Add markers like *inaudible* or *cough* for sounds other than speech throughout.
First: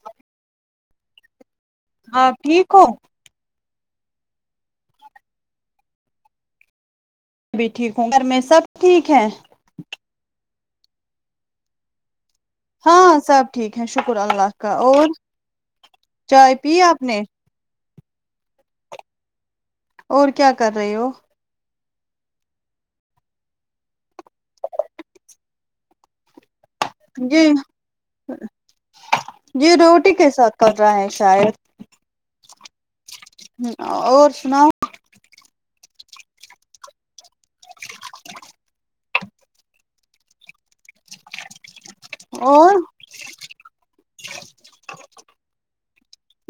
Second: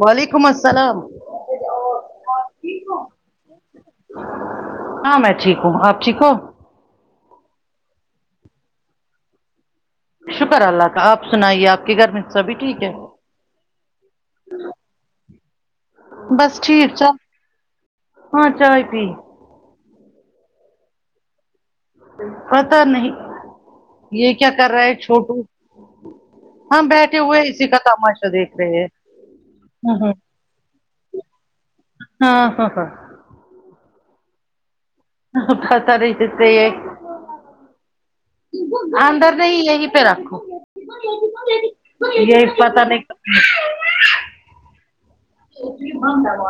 وعلیکم السلام ہاں ٹھیک ہو ہاں میں ٹھیک ہوں آپ ٹھیک ہو میں بھی ٹھیک ہوں گھر میں سب ٹھیک ہے شکر اللہ کا آپ سنائیے آپ کے گھر میں سبھی ٹھیک ہے ہاں سب ٹھیک ہے شکر اللہ کا اور چائے بس پی ٹھیک آپ چل نے ہاں چائے پی اور کیا کر رہے ہو پتا نہیں یہ کیا کر رہا ہے چھوٹو ہاں بیٹھے ہوئے جی اسی کا تماشا دیکھ رہے ہیں جی ہاں روٹی کےساتھ کر رہا ہے شاید ہاں ہاں ہاں ہ اور سناؤ ہ پتا رہے جس سے یہھ اندر نہیں یہی پہ رکھو یہی اور پتا نہیں ہوں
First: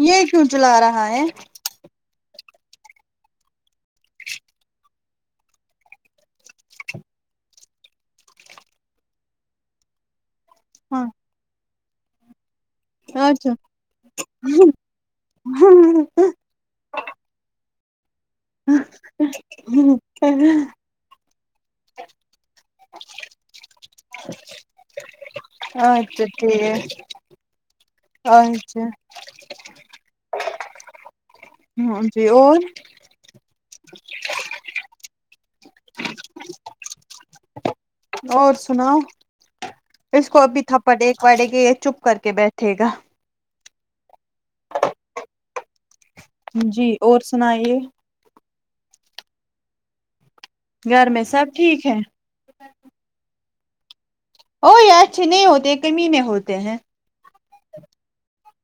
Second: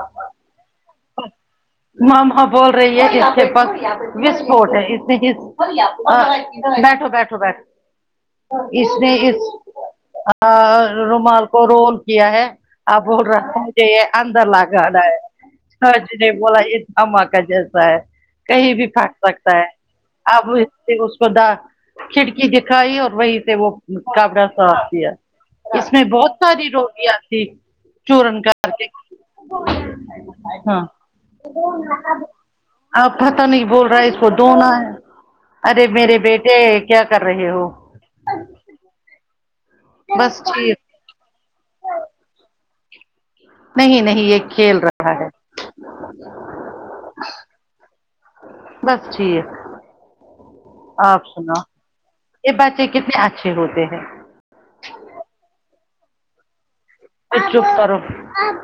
یہ کیوں چلا رہا ہے ماں بول رہی ہے اس کے پسفوٹ ہے اسی چیز بیٹھو بیٹھو اس نے اس ہاں رومال کو رول کیا ہے آپ بول اچھا رہا مجے یہ اندر لا گا رہا ہے ہاں جے نے بولا یہ دھماکہ جیسا ہے کہیں بھی پھٹ سکتا ہے اب اس پر داغ کھڑکی دکھائی اور وہی سے وہ کابرا صاب دیا اس میں اچھا بہت ٹھیک ساری ہے روٹیاں تھی چورن کر اچھا کے ہاں ہاں جی اور آپ پتہ نہیں بول رہا ہے اس کو دھونا ہے ارے میرے بیٹے کیا کر رہے ہو اور سناؤ اس کو بس ابھی ٹھیک تھپڑے پڑے گی یہ چپ کر کے بیٹھے گا نہیں نہیں یہ کھیل رہا ہے جی اور سنایے بس ٹھیک گھر آپ میں سب سناو ٹھیک ہے یہ بچے کتنے اچھے ہوتے ہیں اوے اچھے نہیں ہوتے کمینے میں ہوتے ہیں چپ کرو آپ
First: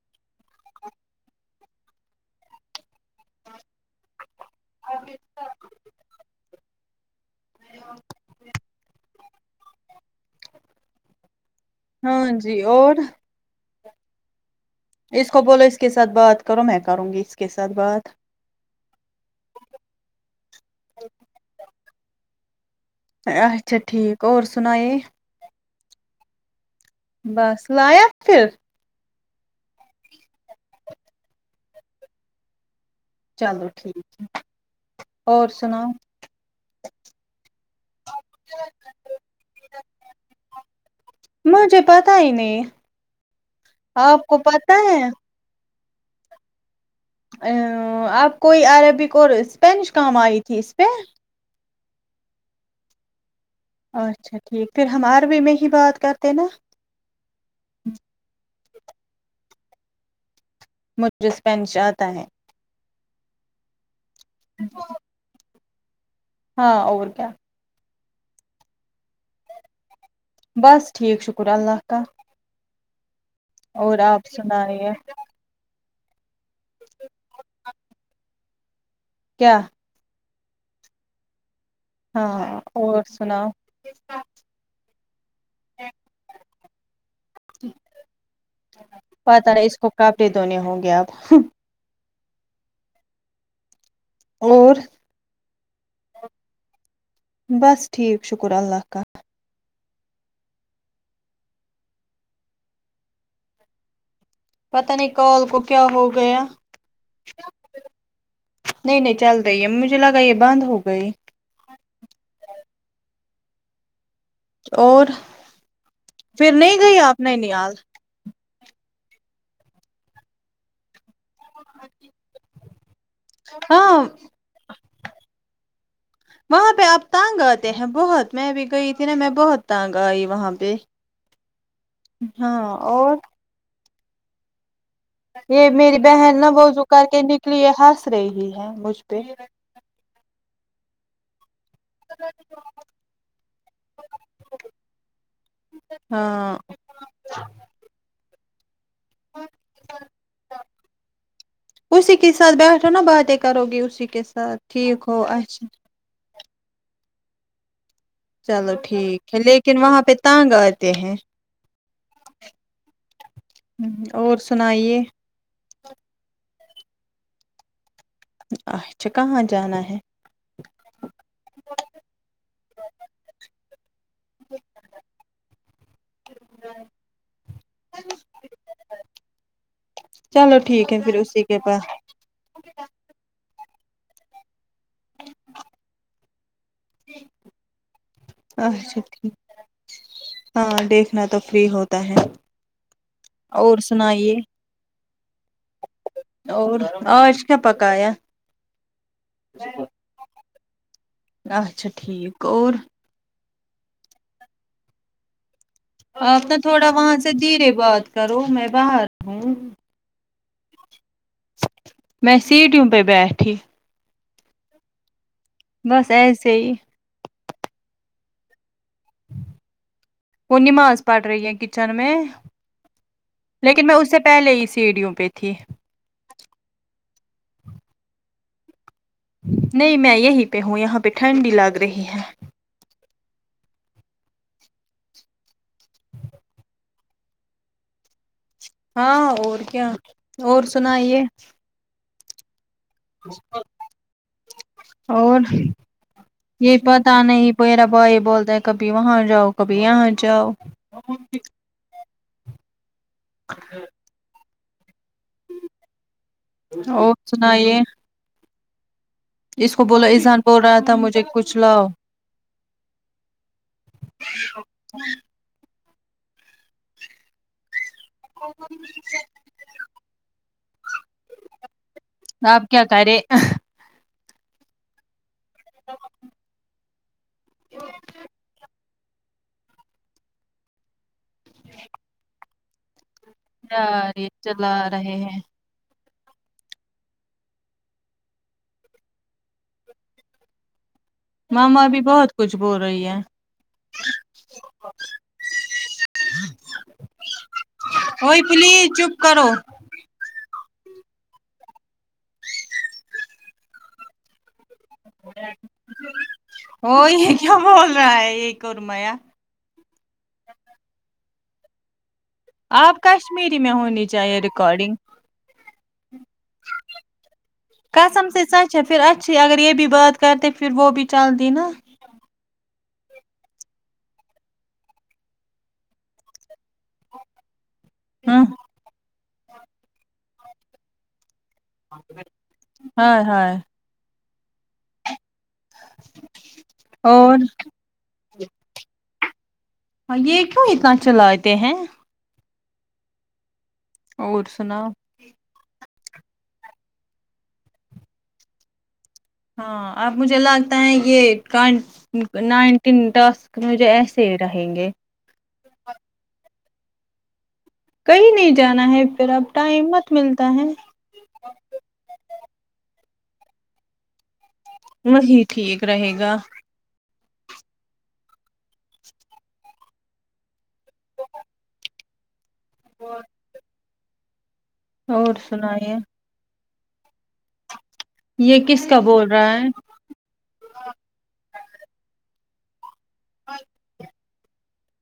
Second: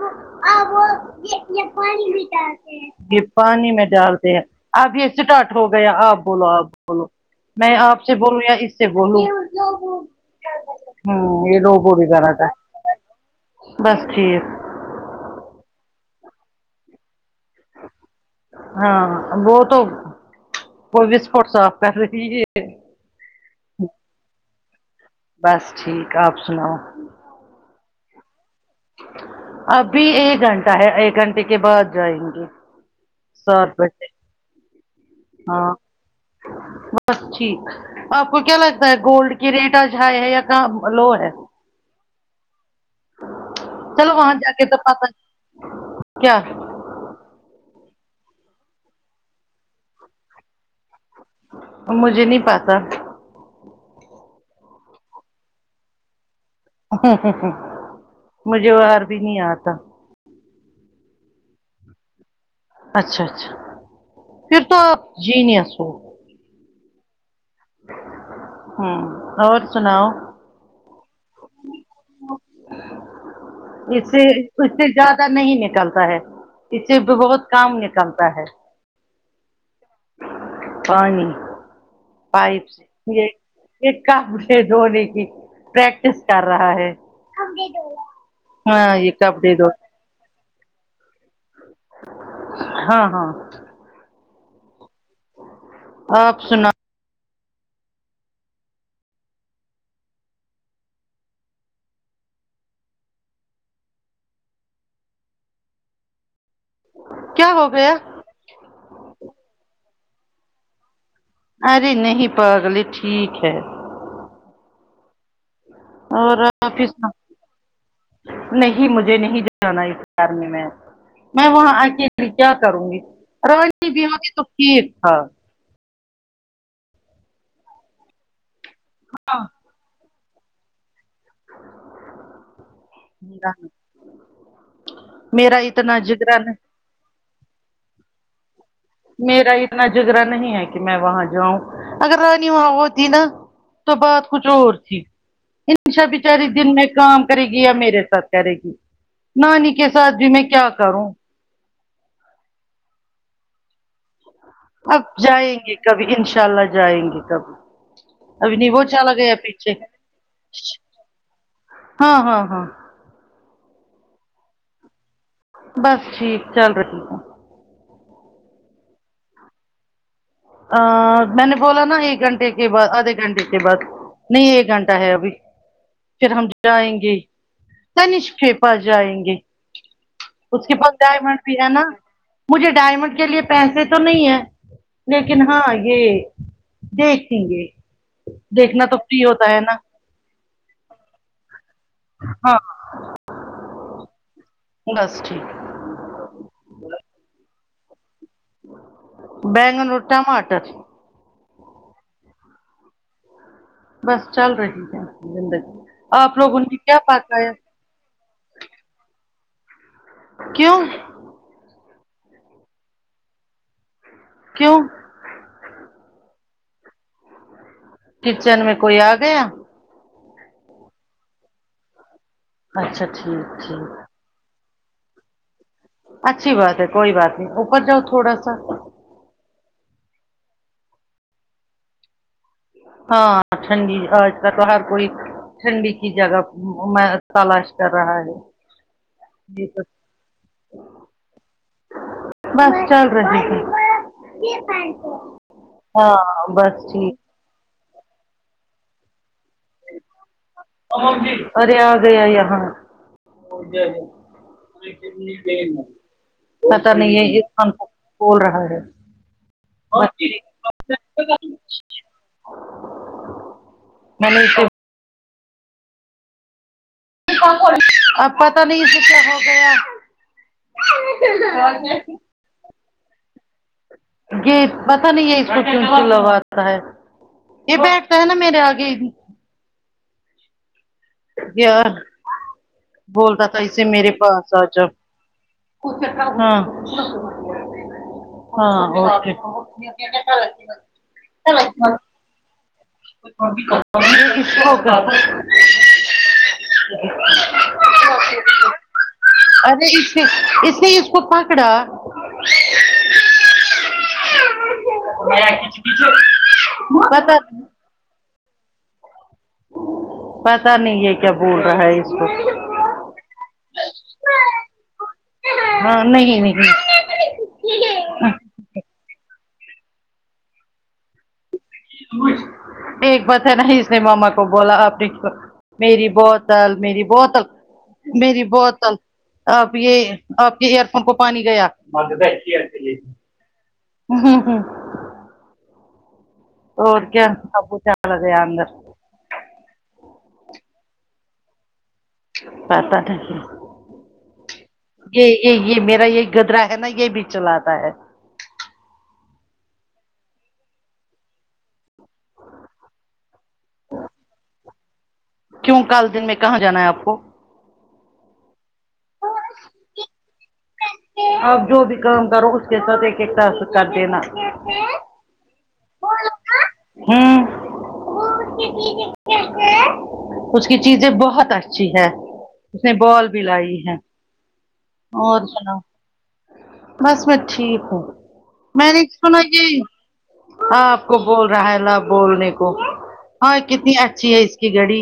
آپ آپ یہ پانی بٹے تھے پانی میں ڈالتے ہیں اب یہ اسٹارٹ ہو گیا آپ بولو آپ بولو میں آپ سے بولوں یا اس سے بولوں ہوں یہ لوگو بھی ہاں غلط ہے جی اور بس ٹھیک اس کو بولو اس کے ساتھ بات کرو میں کروں گی اس کے ساتھ بات ہاں وہ تو وہس فٹ صاف کر رہی ہے اچھا ٹھیک اور سنائی بس ٹھیک آپ سناؤ بس لاحق پھر ابھی ایک گھنٹہ ہے ایک گھنٹے کے بعد جائیں گے سو چلو روپے ٹھیک سے اور ہاں سناؤ بس ٹھیک آپ کو کیا لگتا ہے گولڈ کی ریٹ آج ہائی ہے یا کہاں لو ہے مجھے پتا ہی نہیں چلو آپ وہاں کو جا کے پتا ہے کیا آپ کوئی عربک اور اسپینش کام آئی تھی اس پہ مجھے نہیں پاتا اچھا ٹھیک پھر ہم عربی میں ہی بات کرتے ہیں نا ہ ہ ہ مجھے عربی نہیں آتا مجھے اسپینش آتا ہے اچھا اچھا پھر تو آپ جینئس ہو ہاں اور کیا اور سناؤ بس ٹھیک شکر اللہ کا اور اس سے آپ اس سے سنائیے زیادہ نہیں نکلتا ہے اس سے بہت کام نکلتا ہے کیا پانی ہاں پائپس اور سناؤ ایک کافھ دھنے کی پریکٹس کر رہا ہے ہاں یہ پتہ کپڑے نہیں دھونا اس کو ہے کپڑے دھونے ہوں گے اب ہاں ہاں اور آپ سناو بس ٹھیک شکر اللہ کا پتا نہیں کال کو کیا ہو گیا کیا ہو گیا نہیں نہیں چل رہی ہے مجھے لگا یہ بند ہو گئی ارے نہیں پگلی ٹھیک ہے اور اور نہیں پھر گئی آپ نینیال نہیں مجھے نہیں جانا *unintelligible* میں وہاں آ کے کیا کروں گی رنی ہاں بھی ہوتی تو ٹھیک تھا وہاں پہ آپ تانگ آتے ہیں بہت میں بھی گئی تھی نا میں بہت تانگ ائی وہاں پہ ہاں اور میرا یہ اتنا میری بہن جگرا نہ نہیں وضو کر کے نکلی ہنس رہی ہے مجھپے میرا اتنا جگرا نہیں ہے کہ میں وہاں جاؤں اگر رانی وہاں وہ تھی نا تو بات کچھ اور تھی انشا بچاری ہاں دن میں کام کرے گی یا میرے ساتھ کرے گی نانی کے ساتھ بھی میں کیا کروں اسی کے ساتھ بیٹھو نا باتیں کرو گی اسی کے ساتھ اب ٹھیک ہو جائیں اچھا گے کبھی انشاء اللہ جائیں گے کبھی ابھی نہیں چلو وہ چلا ٹھیک گیا ہے پیچھے لیکن وہاں پہ تانگ اتے ہیں ہاں ہاں ہاں ہمم اور سنائیے بس ٹھیک چل رہے رہی ہوں اچھا کہاں جانا ہے ا میں نے بولا نا ایک گھنٹے کے بعد آدھے گھنٹے کے بعد نہیں ایک گھنٹہ ہے ابھی پھر ہم جائیں گے تنش کے پا جائیں گے چلو اس کے ٹھیک پاس ہے پھر ڈائمنڈ اسی بھی کے ہے نا پاس مجھے ڈائمنڈ کے لیے پیسے تو نہیں ہے لیکن ہاں یہ دیکھیں گے دیکھنا تو اچھا فری ٹھیک ہوتا ہے نا ہاں دیکھنا تو فری ہوتا ہے ہاں اور سنائیے بس ٹھیک اور آج کیا پکایا بیگان اور ٹماٹر اچھا ٹھیک اور بس چل رہی ہے زندگی آپ نے لوگوں تھوڑا کیا وہاں سے پکایا دھیرے بات کرو میں باہر ہوں کیوں میں سیٹیوں پہ بیٹھی کیوں بس ایسے ہی کچن میں کوئی آ گیا وہ نماز پڑ رہی ہے کچن میں اچھا ٹھیک ٹھیک پہے ہی سیڈیو پے تھی اچھی بات ہے کوئی بات نہیں اوپر جاؤ تھوڑا سا نہیں میں یہیں پہ ہوں یہاں پہ ٹھنڈی لگ رہی ہے ہاں ٹھنڈی ہے باہر تھوڑی ٹھنڈی کی جگہ تلاش کر رہا ہے ہاں اور جی بس کیا اور سنائیے بس چل رہا ہے اور ہاں بس یہ ٹھیک پتا نہیں میرا بھائی بولتا ہے کبھی وہاں جاؤ کبھی یہاں جاؤ ارے آ گیا یہاں پتا اور نہیں ہےیہ کون سنائیے بول رہا ہے اس کو بولو اذہان بول رہا تھا مجھے کچھ لاؤ *inaudible* *unintelligible* ہ *unintelligible* ا پتہ نہیں ہے او کو کیا ہو گیا آپ کیا کرے یہ پتہ نہیں ہے اس کو س لگاتا ہے یہ بیٹھتا ہے نا میرے آگے یار بولتا تھا اسے میرے پاس آ چلا جؤ رہے ہیں *unintelligible* ہاں ہاں اوکے ماما ا بھی بہت کچھ بول رہی ہے *unintelligible* ہوگ وہئی پلی چپ کرو اس اس نے اس کو پکڑا وہ یہ کیوں پتا بول رہا ہے ایک اور میا پتا نہیں ہے کیا بول رہا ہے اس کو آپ کشمیری میں ہونی چاہیے ریکارڈنگ نہیں نہیں قسم سے سچ پھر اچھی اگر یہ بھی بات کر تو پھر وہ بھی چلدی نا ایک بات ہے نا اس نے ماما کو بولا آپ نے میری بہت میری بہت ہ میری بہت آپ یہ آپ کے ایئر فون کو پانی گیا ہوں ہائے ہائے ہوں اوڑ کے اور اپکو چل رہیا اندر یہ کیوں اتنا چلاتے ہیں پاتا تھاکے اور سنا یہ یہ یہ میرا یہ گدرا ہے نا یہ بھی چلاتا ہے ہاں اب مجھے لگتا ہے یہ کن نائنٹینسک مجھے ایسے ہی رہیں گے کیوں کال دن میں کہاں جانا ہے آپ کو کہیں نہیں جانا ہے پھر اب ٹائم مت ملتا ہے اپ جو بھی کام کرو اس کے ساتھ ایک ایک طرح کر دینا وہی ٹھیک رہے گا ہوں اس کی چیزیں بہت اچھی ہے اس نے بال بھی لائی ہے اور سناو بس میں ٹھیک ہوں یہ کس میں کا نے بول سنا رہا ہے یہ ہاں آپ کو بول رہا ہے لا بولنے کو ہاں کتنی اچھی ہے اس کی گڑی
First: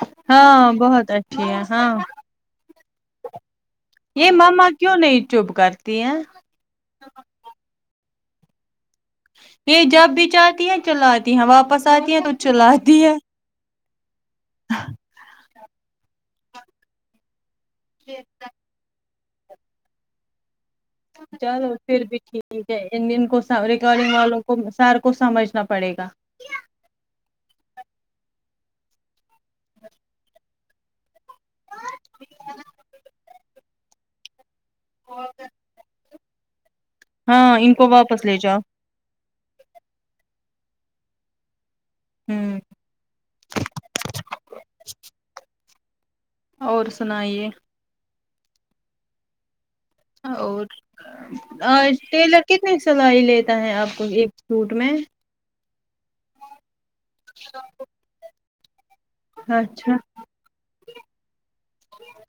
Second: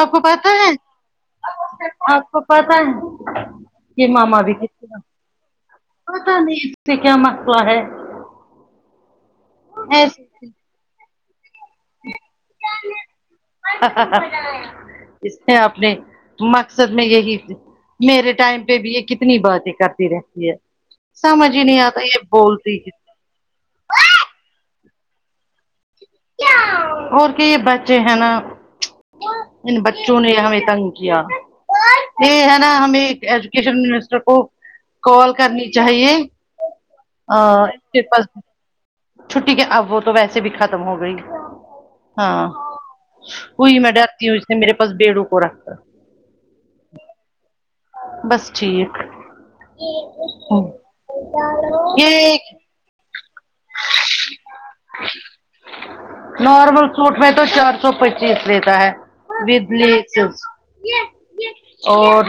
آپ کو پتا ہے ہاں بہت اچھی ہے ہاں آپ کو پتا ہے یہ ماما بھی ک مما کیوں نہیں چپ کرتی ہیں پتا نہیں اس سے کیا مسئلہ ہے یہ جب بھی چاہتی ہے چلاتی ہیں واپس آتی ہیں تو چلاتی ہے ہ ہ ہ اس نے اپنے مقصد میں یہی میرے ٹائم پہ بھی یہ کتنی باتیں کرتی رہتی ہے سمجھ ہی چلو نہیں آتا پھر بھی یہ ٹھیک بولتی ہے ان کو ریکارڈنگ والوں کو سر کو سمجھنا پڑے گا اور کہ بچے ہے نا ان بچوں نے ہمیں تنگ کیا یہ ہے نا ہمیں ایک ایجوکیشن منسٹر کو کال کرنی چاہیے ہاں ان اس کو کے واپس پاس لے جاؤ چھٹی کے اب تو ویسے بھی ختم ہو گئی ہاں ہوں کوئی میں ڈرتی ہوں اس نے میرے پس بیڑو کو رکھتا اور سنائیے بس ٹھیک اور ٹیلر کتنی سلائی لیتا ہے آپ کو ایک سوٹ میں نارمل سوٹ میں تو چار سو پچ چیز لیتا ہے بجلی اچھا اور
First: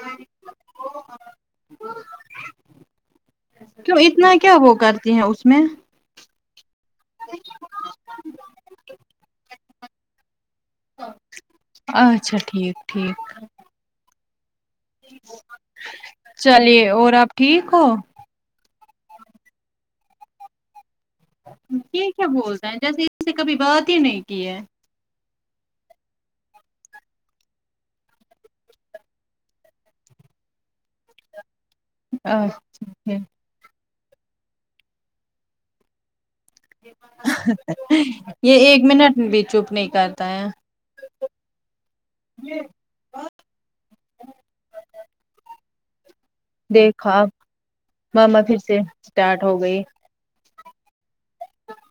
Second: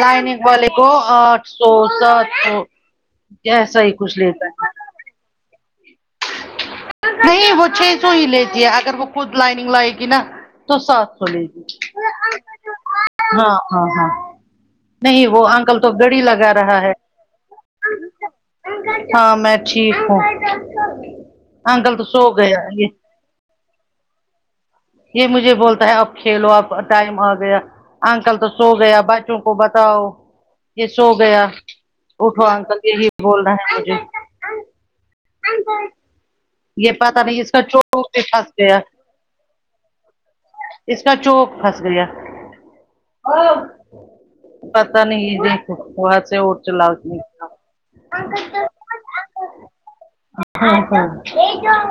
لائنیک بولے کو آٹھ سو سات سو ایسا ہی تووں کچھ اتنا لیتا ہے کیا وہ کرتی ہیں اس میں نہیں وہ چھ سو ہی لیتی ہے اگر وہ خود لائننگ لگائے گی نا تو سات سو لے گی اچھا ٹھیک ٹھیک ہاں ہاں ہاں نہیں وہ انکل تو گڑی لگا رہا چلیے ہے اور آپ ٹھیک ہو ہاں میں ٹھیک ہوں انکل تو یہ سو کیا بول گیا رہے ہیں یہ جیسے اس سے کبھی بات ہی نہیں کی ہے یہ مجھے بولتا ہے اب کھیلو آب ٹائم آ گیا انکل تو سو گیا بچوں کو بتاؤ یہ سو گیا اٹھو اچھا انکل جی یہ بول رہا ہے مجھے یہ پتاہ نہیں اس کا چور کے پھنس یہ گیا ایک بھی چپ نہیں کر اس کا چوک پھنس گیا پتا نہیں جس دیکھا ماما پھر سے اسٹارٹ ہو گئی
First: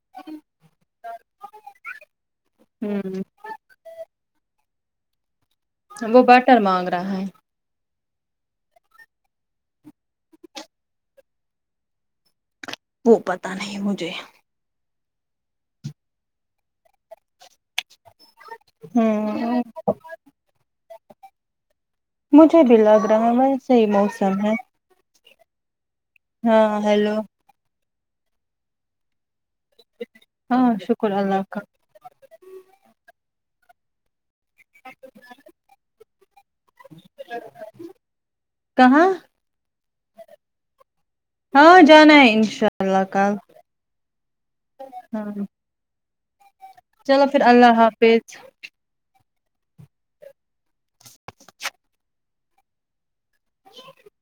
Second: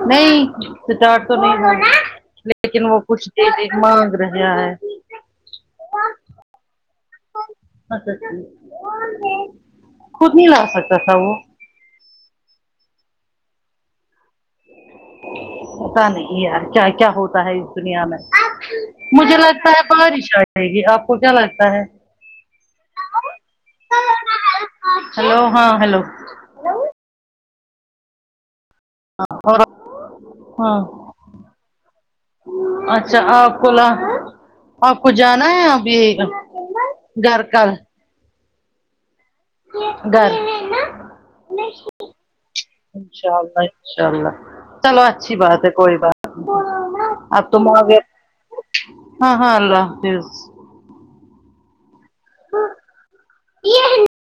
نہیں سٹارٹ تو نہیں ہوی لیکن وہ ہوں کچھ دیر ایک مانگ رہیا ہے وہ بٹر مانگ رہا ہے اچھا اچھ کود نہیں لا سکتا تھا وہ وہ پتا نہیں مجھے پتا نہیں یار کیا کیا ہوتا ہے دنیا میں مجھے ہوں لگتا ہے بارش آ جائے گی آپ کو کیا لگتا ہے مجھے بھی لگ رہا ہے ویس ہی موسم ہے ہیلو ہاں ہیلو ہاں ہیلو ہاں اور ہاں شکر اللہ کا اچھا آپ کولا آپ کو جانا ہے ابھی گھر کا کہاں گھر نہیں ہاں جانا ہے اللہ انشاء کل اللہ انشاء اللہ چلو ہاں اچھی بات ہے کوئی بات چلو پھر اب تم اللہ حافظ ہاں ہاں اللہ حافظ یہ جی